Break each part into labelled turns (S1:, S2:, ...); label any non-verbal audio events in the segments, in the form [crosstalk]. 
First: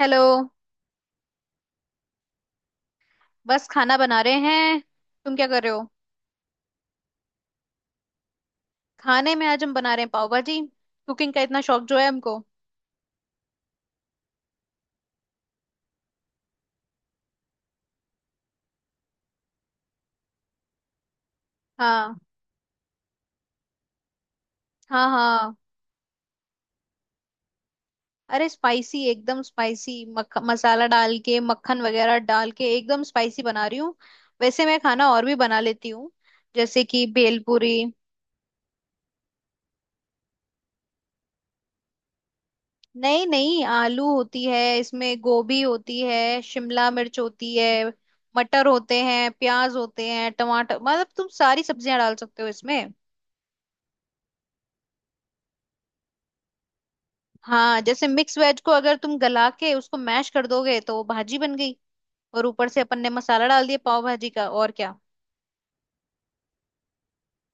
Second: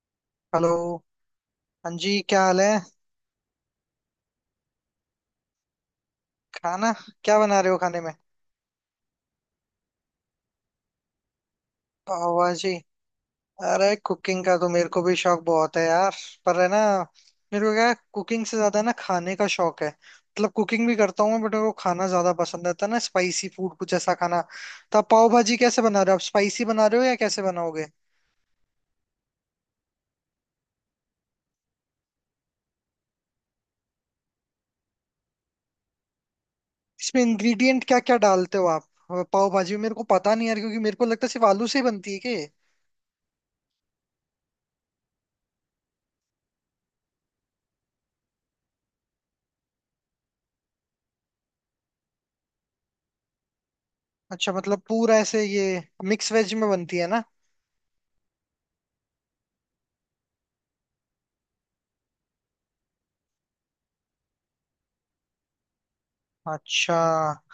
S1: Hello.
S2: Hello. हाँ जी, क्या हाल है?
S1: बस खाना बना रहे हैं। तुम क्या कर रहे हो?
S2: खाना। क्या बना रहे हो खाने में?
S1: खाने में आज हम बना रहे हैं पाव भाजी। कुकिंग का इतना शौक जो है
S2: पाव
S1: हमको।
S2: भाजी। अरे कुकिंग का तो मेरे को भी शौक बहुत है यार। पर है ना, मेरे को क्या कुकिंग से ज्यादा ना खाने का शौक है। मतलब कुकिंग भी करता हूँ मैं, बट मेरे को खाना
S1: हाँ,
S2: ज्यादा पसंद आता है ना, स्पाइसी फूड कुछ ऐसा खाना। तो
S1: हाँ
S2: आप पाव
S1: हाँ।
S2: भाजी कैसे बना रहे हो? आप स्पाइसी बना रहे हो या कैसे बनाओगे?
S1: अरे स्पाइसी एकदम स्पाइसी मसाला डाल के मक्खन वगैरह डाल के एकदम स्पाइसी बना रही हूँ। वैसे मैं खाना और भी बना लेती हूँ, जैसे कि
S2: इसमें
S1: भेलपूरी।
S2: इंग्रेडिएंट क्या क्या डालते हो आप? पाव भाजी में मेरे को पता नहीं यार, क्योंकि मेरे को लगता है सिर्फ आलू से ही बनती है के।
S1: नहीं नहीं, आलू होती है इसमें, गोभी होती है, शिमला मिर्च होती है, मटर होते हैं, प्याज होते हैं, टमाटर, मतलब तुम सारी सब्जियां डाल सकते हो इसमें।
S2: अच्छा, मतलब पूरा ऐसे ये मिक्स वेज में बनती है ना।
S1: हाँ, जैसे मिक्स वेज को अगर तुम गला के उसको मैश कर दोगे तो वो भाजी बन गई, और ऊपर से अपन ने मसाला डाल दिया पाव भाजी का, और क्या।
S2: अच्छा।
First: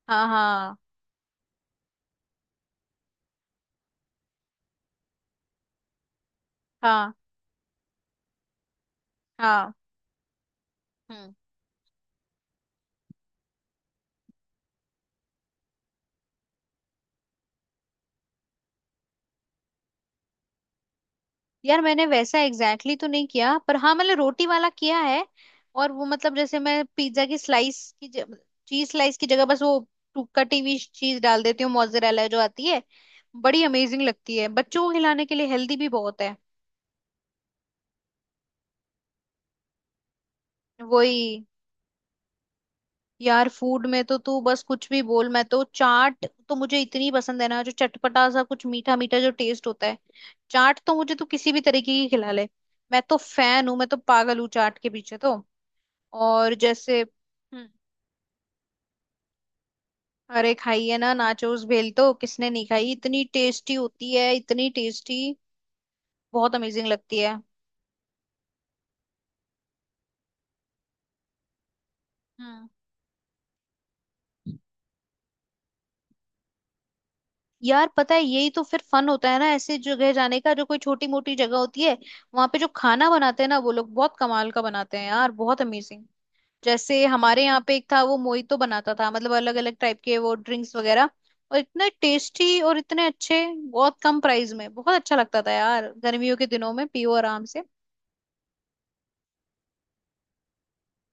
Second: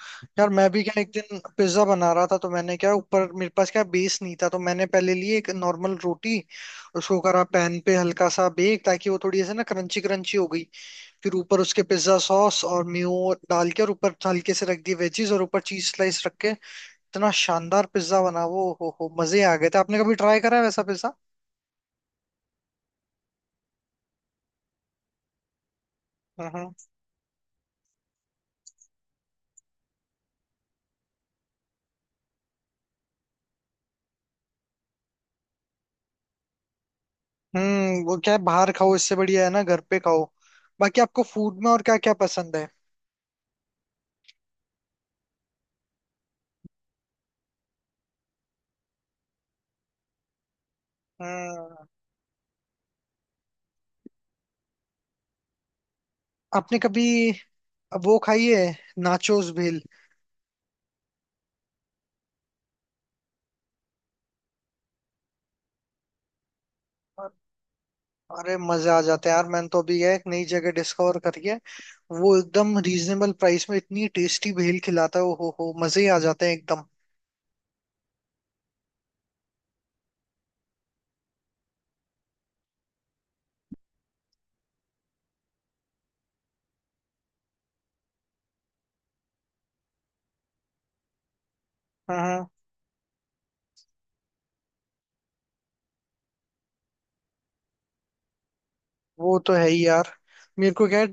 S1: हाँ
S2: यार मैं
S1: हाँ,
S2: भी क्या एक दिन पिज्जा बना रहा था, तो मैंने क्या ऊपर, मेरे पास क्या बेस नहीं था, तो मैंने पहले ली एक नॉर्मल रोटी।
S1: हाँ
S2: उसको करा पैन पे हल्का सा बेक, ताकि वो थोड़ी ऐसे ना
S1: हाँ।
S2: क्रंची क्रंची हो गई।
S1: हम्म।
S2: फिर ऊपर उसके पिज्जा सॉस और मेयो डाल के और ऊपर हल्के से रख दी वेजीज और ऊपर चीज स्लाइस रख के इतना शानदार पिज्जा बना वो, हो मजे आ गए थे। आपने कभी ट्राई करा है वैसा पिज्जा?
S1: यार मैंने वैसा एग्जैक्टली exactly तो नहीं किया, पर हाँ, मैंने रोटी वाला किया है। और वो, मतलब जैसे
S2: हम्म।
S1: मैं पिज्जा की स्लाइस की, चीज स्लाइस की जगह बस वो कटी हुई चीज डाल देती हूँ, मोzzरेला जो आती है। बड़ी अमेजिंग लगती है, बच्चों को खिलाने के लिए हेल्दी भी बहुत है।
S2: हम्म, वो क्या है, बाहर खाओ इससे बढ़िया है ना घर पे खाओ। बाकी आपको
S1: वही।
S2: फूड में और क्या क्या पसंद है?
S1: यार फूड में तो तू बस कुछ भी बोल, मैं तो चाट तो मुझे इतनी पसंद है ना, जो चटपटा सा कुछ मीठा मीठा जो टेस्ट होता है। चाट तो मुझे तू किसी भी
S2: हम्म।
S1: तरीके की खिला ले। मैं तो फैन हूँ, मैं तो पागल हूँ चाट के पीछे तो। और
S2: आपने
S1: जैसे
S2: कभी वो खाई है, नाचोस भेल?
S1: अरे खाई है ना, नाचोस भेल तो किसने नहीं खाई, इतनी टेस्टी होती है, इतनी टेस्टी, बहुत अमेजिंग लगती है।
S2: अरे मजा आ जाता है यार। मैंने तो अभी यह एक नई जगह डिस्कवर करी है। वो
S1: हम्म।
S2: एकदम रीजनेबल प्राइस में इतनी टेस्टी भेल खिलाता है, ओ हो मजे ही आ जाते हैं एकदम।
S1: यार पता है यही तो फिर फन होता है ना ऐसे जगह जाने का, जो कोई छोटी मोटी जगह होती है। वहां पे जो खाना बनाते हैं ना, वो लोग बहुत कमाल का बनाते हैं यार, बहुत अमेजिंग। जैसे हमारे यहाँ पे एक था वो मोहितो बनाता था, मतलब अलग अलग टाइप के वो ड्रिंक्स वगैरह, और इतने
S2: हाँ हाँ।
S1: टेस्टी और इतने अच्छे, बहुत कम प्राइस में। बहुत अच्छा लगता था यार, गर्मियों के दिनों में पियो आराम से।
S2: वो तो है ही यार। मेरे को क्या,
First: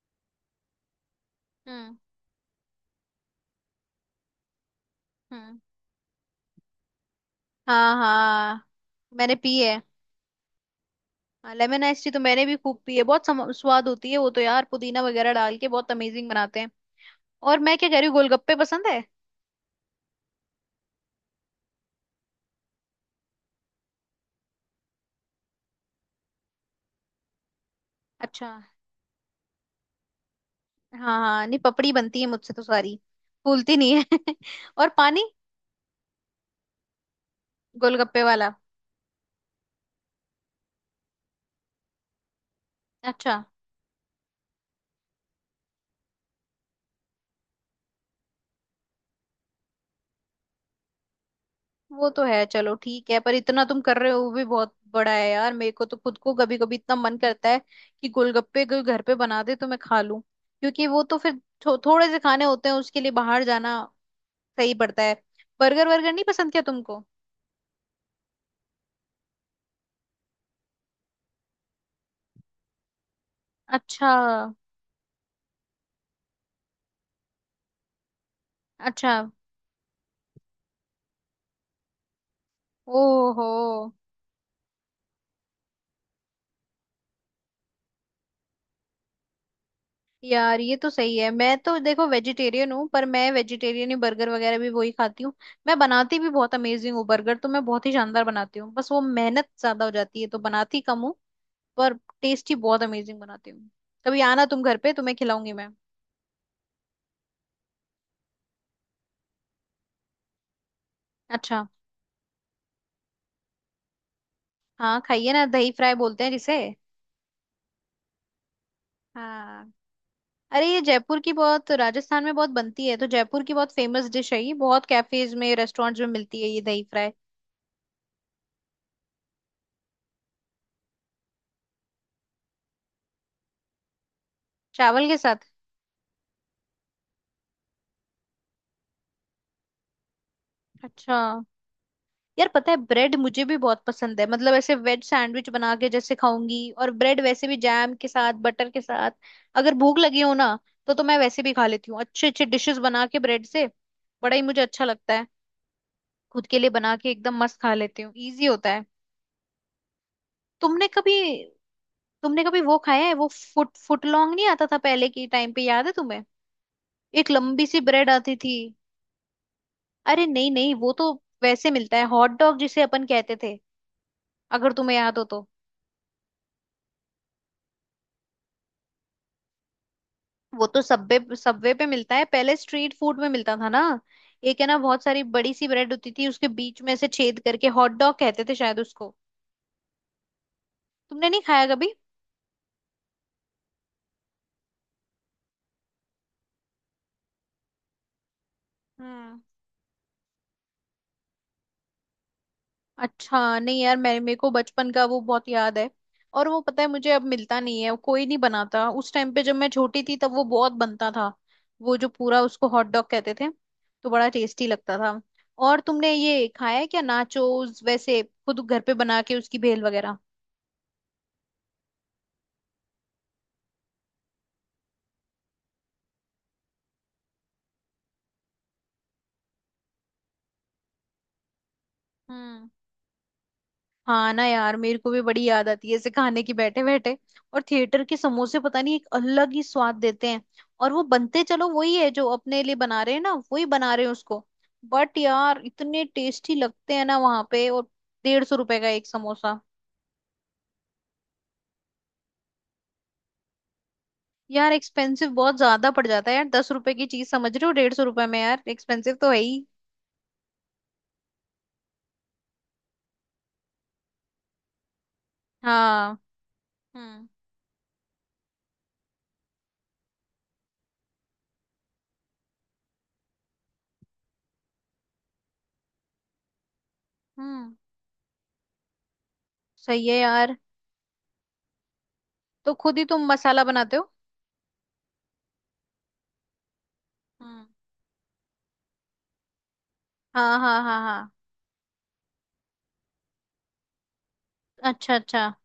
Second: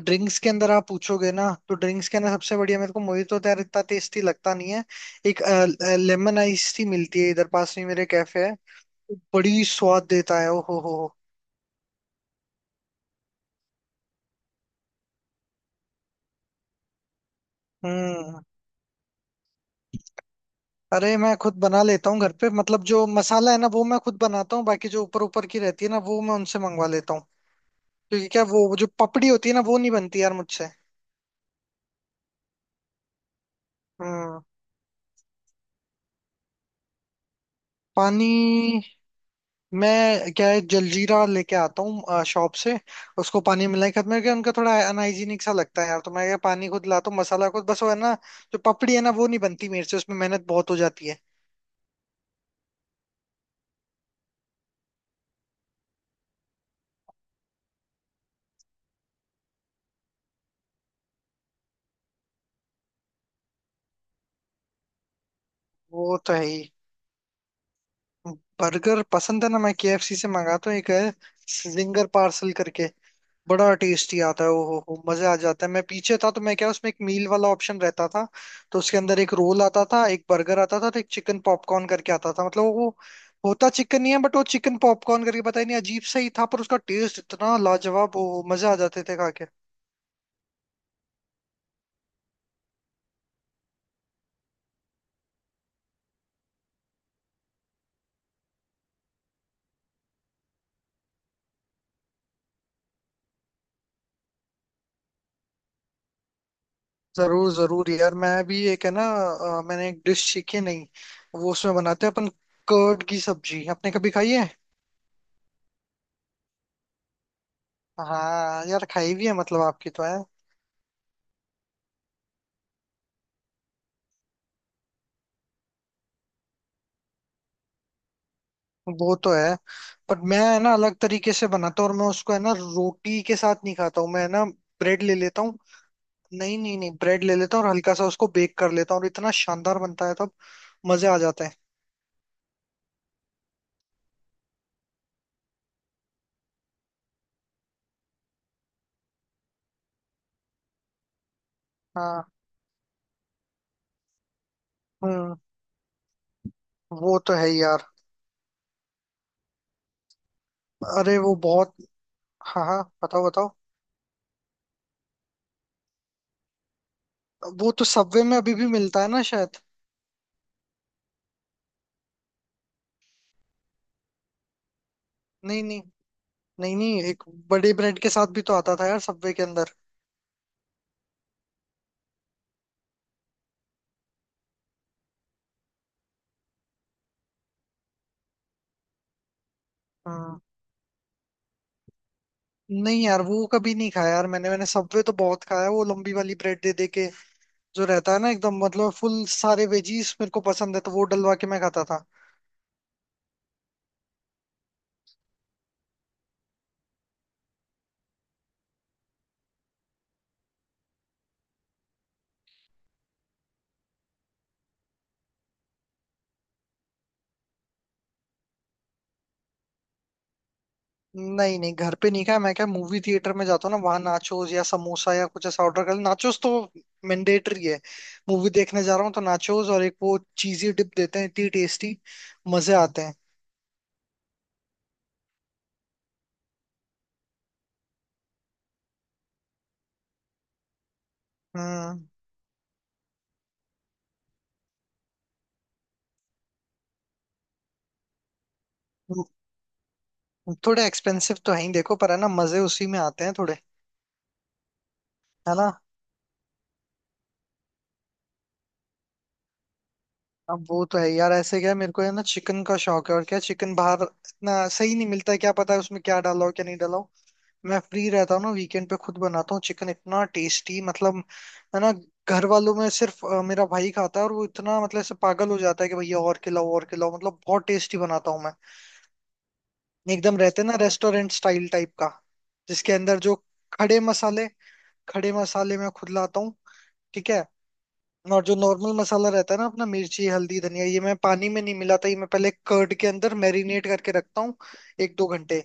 S2: ड्रिंक्स के अंदर आप पूछोगे ना, तो
S1: हम्म।
S2: ड्रिंक्स के अंदर सबसे बढ़िया मेरे को मोहितो तो यार इतना टेस्टी लगता नहीं है। एक
S1: हम्म।
S2: लेमन आइस टी मिलती है इधर पास में
S1: हाँ
S2: मेरे, कैफे है।
S1: हाँ, मैंने पी
S2: बड़ी
S1: है।
S2: स्वाद देता है, ओ हो हो।
S1: लेमन आइस टी तो मैंने भी खूब पी है, बहुत स्वाद होती है वो तो यार, पुदीना वगैरह डाल के बहुत अमेजिंग बनाते हैं। और मैं क्या कह रही हूँ,
S2: हम्म।
S1: गोलगप्पे पसंद है।
S2: अरे मैं खुद बना लेता हूँ घर पे, मतलब जो मसाला है ना वो मैं खुद बनाता हूँ, बाकी जो ऊपर ऊपर की रहती है ना वो मैं उनसे मंगवा लेता हूँ। क्योंकि क्या
S1: अच्छा।
S2: वो जो पपड़ी होती है ना, वो नहीं बनती यार मुझसे।
S1: हाँ हाँ, नहीं, पपड़ी बनती है मुझसे तो सारी, फूलती नहीं है।
S2: हम्म।
S1: [laughs] और पानी, गोलगप्पे
S2: पानी।
S1: वाला।
S2: मैं क्या है, जलजीरा लेके आता हूँ शॉप से। उसको
S1: अच्छा।
S2: पानी मिला के, मेरे को उनका थोड़ा अनहाइजीनिक सा लगता है यार, तो मैं ये पानी खुद लाता हूँ, मसाला खुद, बस वो है ना जो पपड़ी है ना वो नहीं बनती मेरे से, उसमें मेहनत बहुत हो जाती है।
S1: वो तो है, चलो ठीक है, पर इतना तुम कर रहे हो वो भी बहुत बड़ा है यार। मेरे को तो खुद को कभी कभी इतना मन करता है कि गोलगप्पे कोई घर पे बना दे तो मैं खा लूं, क्योंकि वो तो फिर थोड़े से खाने होते हैं, उसके लिए बाहर जाना सही पड़ता है। बर्गर वर्गर
S2: वो
S1: नहीं
S2: तो है
S1: पसंद क्या
S2: ही।
S1: तुमको?
S2: बर्गर पसंद है ना, मैं केएफसी से मंगाता हूँ। एक है जिंगर पार्सल करके, बड़ा
S1: अच्छा,
S2: टेस्टी आता है, ओ हो मजे आ जाता है। मैं पीछे था तो मैं क्या, उसमें एक मील वाला ऑप्शन रहता था, तो उसके
S1: अच्छा,
S2: अंदर एक रोल आता था, एक बर्गर आता था, तो एक चिकन पॉपकॉर्न करके आता था। मतलब वो
S1: ओहो।
S2: होता चिकन नहीं है, बट वो चिकन पॉपकॉर्न करके, पता ही नहीं, अजीब सा ही था, पर उसका टेस्ट इतना लाजवाब, ओ हो मजे आ जाते थे खा के।
S1: यार ये तो सही है, मैं तो देखो वेजिटेरियन हूँ, पर मैं वेजिटेरियन ही बर्गर वगैरह भी वही खाती हूँ। मैं बनाती भी बहुत अमेजिंग हूँ, बर्गर तो मैं बहुत ही शानदार बनाती हूँ, बस वो मेहनत ज्यादा हो जाती है तो बनाती कम हूँ। पर टेस्टी बहुत अमेजिंग बनाती हूँ। कभी आना तुम घर पे, तुम्हें खिलाऊंगी मैं।
S2: जरूर जरूर यार। मैं भी एक है ना, मैंने एक डिश सीखी नहीं, वो
S1: अच्छा।
S2: उसमें बनाते हैं अपन, कर्ड की सब्जी, आपने कभी खाई है?
S1: हाँ, खाइए ना, दही फ्राई बोलते हैं जिसे।
S2: हाँ यार खाई भी है, मतलब
S1: हाँ।
S2: आपकी तो है।
S1: अरे ये जयपुर की, बहुत राजस्थान में बहुत बनती है, तो जयपुर की बहुत फेमस डिश है ये, बहुत कैफेज में रेस्टोरेंट्स में मिलती है ये दही फ्राई।
S2: वो तो है। पर मैं है ना अलग तरीके से बनाता हूँ, और मैं उसको है ना रोटी के साथ नहीं खाता हूँ मैं, है ना, ब्रेड
S1: चावल
S2: ले
S1: के साथ।
S2: लेता हूँ। नहीं नहीं नहीं, ब्रेड ले लेता हूँ और हल्का सा उसको बेक कर लेता हूँ, और इतना शानदार बनता है तब, मजे
S1: अच्छा।
S2: आ जाते हैं।
S1: यार पता है ब्रेड मुझे भी बहुत पसंद है, मतलब ऐसे वेज सैंडविच बना के जैसे खाऊंगी, और ब्रेड वैसे भी जैम के साथ बटर के साथ, अगर भूख लगी हो ना तो मैं वैसे भी खा लेती हूँ,
S2: हाँ।
S1: अच्छे अच्छे डिशेस बना के ब्रेड से। बड़ा ही मुझे अच्छा लगता है।
S2: हम्म।
S1: खुद के लिए बना के
S2: वो तो
S1: एकदम
S2: है
S1: मस्त
S2: ही
S1: खा
S2: यार।
S1: लेती हूँ, इजी होता है। तुमने कभी,
S2: अरे वो बहुत।
S1: तुमने कभी
S2: हाँ
S1: वो
S2: हाँ,
S1: खाया है,
S2: बताओ
S1: वो
S2: बताओ।
S1: फुट फुट लॉन्ग नहीं आता था पहले के टाइम पे, याद है तुम्हें? एक लंबी
S2: वो
S1: सी
S2: तो
S1: ब्रेड
S2: सबवे
S1: आती
S2: में
S1: थी।
S2: अभी भी मिलता है ना शायद?
S1: अरे नहीं नहीं, वो तो वैसे मिलता है, हॉट डॉग जिसे अपन कहते थे, अगर तुम्हें याद हो तो।
S2: नहीं नहीं नहीं नहीं, एक बड़े ब्रेड के साथ भी तो आता था यार सबवे के अंदर।
S1: वो तो सबवे, सबवे पे मिलता है, पहले स्ट्रीट फूड में मिलता था ना। एक है ना, बहुत सारी बड़ी सी ब्रेड होती थी, उसके बीच में से छेद करके हॉट डॉग कहते थे शायद उसको।
S2: हाँ।
S1: तुमने नहीं खाया कभी?
S2: नहीं यार, वो कभी नहीं खाया यार मैंने, सबवे तो बहुत खाया है, वो लंबी वाली ब्रेड दे दे के जो रहता है ना, एकदम मतलब फुल
S1: हम्म।
S2: सारे वेजीज मेरे को पसंद है, तो वो डलवा के मैं खाता था।
S1: अच्छा नहीं यार, मैं, मेरे को बचपन का वो बहुत याद है। और वो पता है मुझे अब मिलता नहीं है, कोई नहीं बनाता, उस टाइम पे जब मैं छोटी थी तब वो बहुत बनता था। वो जो पूरा, उसको हॉट डॉग कहते थे, तो बड़ा टेस्टी लगता था। और तुमने ये खाया है क्या, नाचोस वैसे खुद घर पे बना के उसकी भेल वगैरह?
S2: नहीं नहीं, घर पे नहीं खाया। मैं क्या मूवी थिएटर में जाता हूँ ना, वहां नाचोस या समोसा या कुछ ऐसा ऑर्डर कर, नाचोस तो मैंडेटरी है। मूवी देखने जा रहा हूँ तो नाचोस और एक वो चीजी डिप देते हैं, इतनी टेस्टी,
S1: हम्म।
S2: मजे आते हैं।
S1: हाँ ना यार, मेरे को भी बड़ी याद आती है ऐसे खाने की, बैठे बैठे। और थिएटर के समोसे पता नहीं एक अलग ही स्वाद देते हैं। और वो बनते, चलो वही
S2: हम्म।
S1: है जो अपने लिए बना रहे हैं ना, वही बना रहे हैं उसको। बट यार इतने टेस्टी लगते हैं ना वहां पे, और 150 रुपए का एक समोसा।
S2: थोड़े एक्सपेंसिव तो है ही देखो, पर है ना मजे उसी में आते हैं थोड़े।
S1: यार एक्सपेंसिव
S2: है
S1: बहुत
S2: ना।
S1: ज्यादा पड़ जाता है यार, 10 रुपए की चीज समझ रहे हो 150 रुपए में, यार एक्सपेंसिव तो है ही।
S2: अब वो तो है यार, ऐसे क्या है, मेरे को है ना चिकन का शौक है और क्या, चिकन बाहर इतना सही नहीं मिलता है, क्या पता है उसमें
S1: हाँ।
S2: क्या डाला हो क्या नहीं डाला हो।
S1: हम्म।
S2: मैं फ्री रहता हूँ ना वीकेंड पे, खुद बनाता हूँ चिकन, इतना टेस्टी, मतलब है ना। घर वालों में सिर्फ मेरा भाई खाता है, और वो इतना मतलब ऐसे पागल हो जाता है कि भैया और खिलाओ और खिलाओ, मतलब बहुत
S1: हम्म।
S2: टेस्टी बनाता हूँ मैं।
S1: सही है
S2: एकदम
S1: यार।
S2: रहते हैं ना रेस्टोरेंट स्टाइल टाइप का।
S1: तो
S2: जिसके
S1: खुद ही
S2: अंदर
S1: तुम
S2: जो
S1: मसाला बनाते
S2: खड़े
S1: हो।
S2: मसाले, खड़े मसाले मैं खुद लाता हूँ, ठीक है।
S1: हम्म।
S2: और जो नॉर्मल मसाला रहता है ना अपना, मिर्ची
S1: हाँ
S2: हल्दी
S1: हाँ,
S2: धनिया,
S1: हाँ
S2: ये मैं
S1: हाँ,
S2: पानी में नहीं मिलाता, ये मैं पहले कर्ड के अंदर मैरिनेट करके रखता हूँ
S1: अच्छा
S2: एक दो
S1: अच्छा।
S2: घंटे।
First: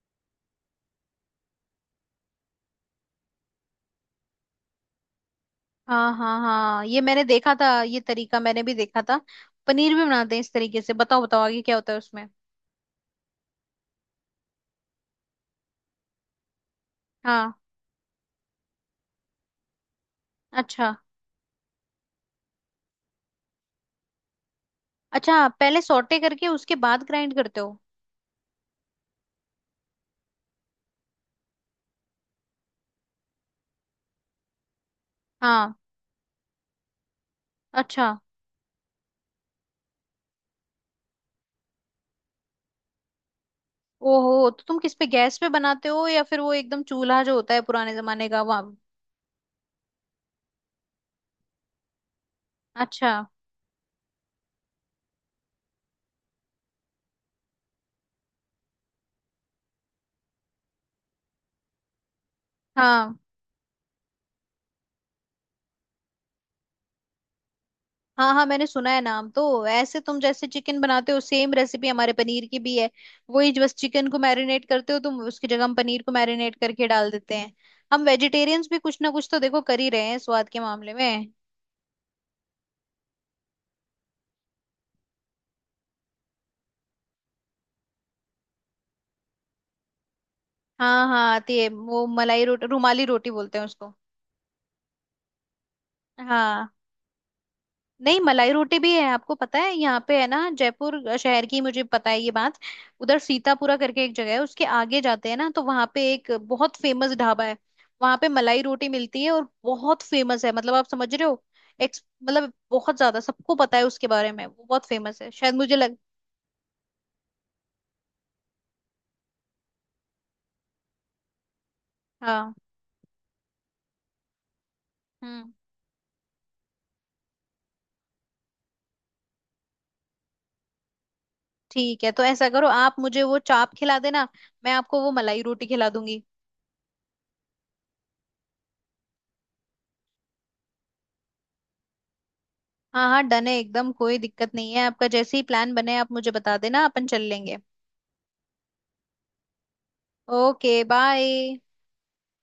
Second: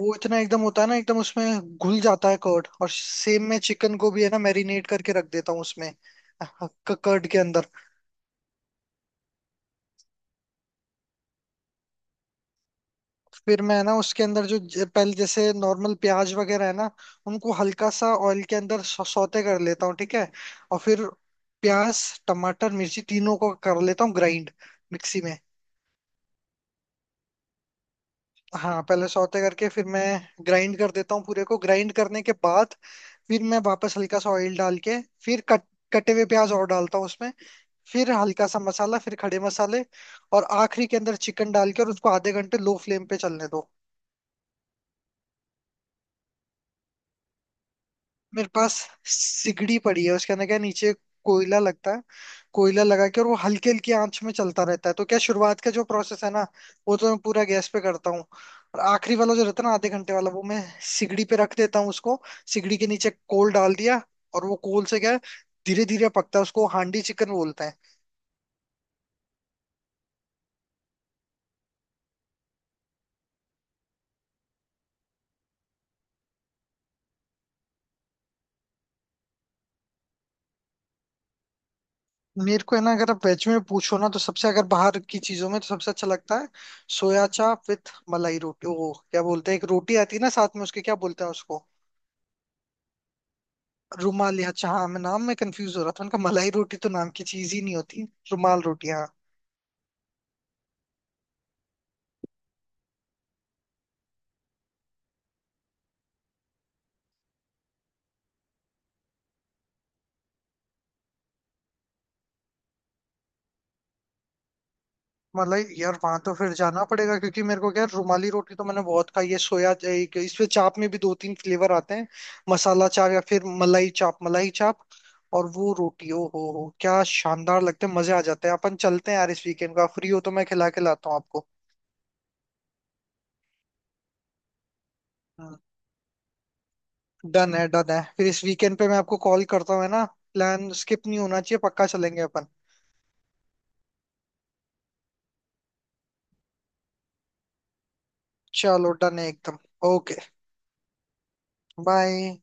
S2: वो इतना एकदम होता है ना, एकदम उसमें घुल जाता है कर्ड, और सेम मैं चिकन को भी है ना मैरिनेट करके रख देता हूँ उसमें,
S1: हाँ हाँ हाँ, ये मैंने
S2: कर्ड के
S1: देखा
S2: अंदर।
S1: था, ये तरीका मैंने भी देखा था। पनीर भी बनाते हैं इस तरीके से, बताओ बताओ आगे क्या होता है उसमें।
S2: फिर मैं ना उसके अंदर जो पहले जैसे नॉर्मल प्याज वगैरह है ना, उनको
S1: हाँ।
S2: हल्का सा ऑयल के अंदर सौते कर लेता हूँ, ठीक है। और
S1: अच्छा
S2: फिर प्याज, टमाटर, मिर्ची, तीनों को कर लेता हूँ ग्राइंड मिक्सी
S1: अच्छा,
S2: में।
S1: पहले सौटे करके उसके बाद ग्राइंड करते हो।
S2: हाँ पहले सौते करके फिर मैं ग्राइंड कर देता हूँ पूरे को। ग्राइंड करने के बाद फिर मैं वापस हल्का सा ऑयल डाल के फिर कट
S1: हाँ।
S2: कटे हुए प्याज और डालता हूँ उसमें।
S1: अच्छा।
S2: फिर हल्का सा मसाला, फिर खड़े मसाले, और आखिरी के अंदर चिकन डाल के, और उसको आधे घंटे लो फ्लेम पे चलने दो।
S1: ओहो, तो तुम किस पे, गैस पे बनाते हो, या फिर वो एकदम चूल्हा जो होता है पुराने जमाने का,
S2: मेरे
S1: वहां?
S2: पास सिगड़ी पड़ी है, उसके अंदर क्या, नीचे कोयला लगता है। कोयला लगा
S1: अच्छा।
S2: के, और वो हल्की हल्की आंच में चलता रहता है, तो क्या शुरुआत का जो प्रोसेस है ना वो तो मैं पूरा गैस पे करता हूँ, और आखिरी वाला जो रहता है ना आधे घंटे वाला, वो मैं सिगड़ी पे रख देता हूँ उसको, सिगड़ी के नीचे
S1: हाँ
S2: कोल डाल दिया, और वो कोल से क्या धीरे धीरे पकता है। उसको हांडी चिकन बोलते हैं।
S1: हाँ हाँ, मैंने सुना है नाम तो। ऐसे तुम जैसे चिकन बनाते हो, सेम रेसिपी हमारे पनीर की भी है। वही, बस चिकन को मैरिनेट करते हो तुम, उसकी जगह हम पनीर को मैरिनेट करके डाल देते हैं। हम वेजिटेरियंस भी कुछ ना कुछ तो देखो कर ही रहे हैं स्वाद के मामले में।
S2: मेरे को है ना अगर आप वेज में पूछो ना, तो सबसे अगर बाहर की चीजों में तो सबसे अच्छा लगता है सोया चाप विथ मलाई रोटी। वो क्या बोलते हैं, एक रोटी आती है ना साथ में उसके, क्या
S1: हाँ
S2: बोलते हैं
S1: हाँ, आती
S2: उसको,
S1: है वो मलाई रोटी, रुमाली रोटी बोलते हैं उसको।
S2: रुमाल या, अच्छा हाँ, मैं नाम में कंफ्यूज हो रहा था उनका, मलाई
S1: हाँ।
S2: रोटी तो नाम की चीज ही नहीं होती।
S1: नहीं, मलाई
S2: रुमाल
S1: रोटी
S2: रोटी
S1: भी है,
S2: हाँ।
S1: आपको पता है, यहाँ पे है ना, जयपुर शहर की मुझे पता है ये बात। उधर सीतापुरा करके एक जगह है, उसके आगे जाते हैं ना, तो वहाँ पे एक बहुत फेमस ढाबा है। वहाँ पे मलाई रोटी मिलती है और बहुत फेमस है, मतलब आप समझ रहे हो, एक्स मतलब बहुत ज्यादा सबको पता है उसके बारे में, वो बहुत फेमस है शायद,
S2: मलाई,
S1: मुझे लग।
S2: यार वहां तो फिर जाना पड़ेगा, क्योंकि मेरे को क्या है, रुमाली रोटी तो मैंने बहुत खाई है। इसमें चाप में भी 2 3 फ्लेवर आते हैं,
S1: हाँ।
S2: मसाला चाप या फिर मलाई चाप। मलाई चाप और
S1: हम्म।
S2: वो रोटी, ओ हो क्या शानदार लगते हैं, मजे आ जाते हैं। अपन चलते हैं यार, इस वीकेंड का फ्री हो तो मैं खिला के लाता हूँ आपको।
S1: ठीक है, तो ऐसा करो, आप मुझे वो चाप खिला देना, मैं आपको वो मलाई रोटी खिला दूंगी।
S2: डन है डन है, फिर इस वीकेंड पे मैं आपको कॉल करता हूँ, है ना, प्लान स्किप नहीं होना चाहिए, पक्का चलेंगे अपन।
S1: हाँ हाँ, डन है एकदम, कोई दिक्कत नहीं है, आपका जैसे ही प्लान बने आप मुझे बता देना, अपन चल लेंगे।
S2: चलो डन है एकदम। ओके।
S1: Okay bye.
S2: बाय।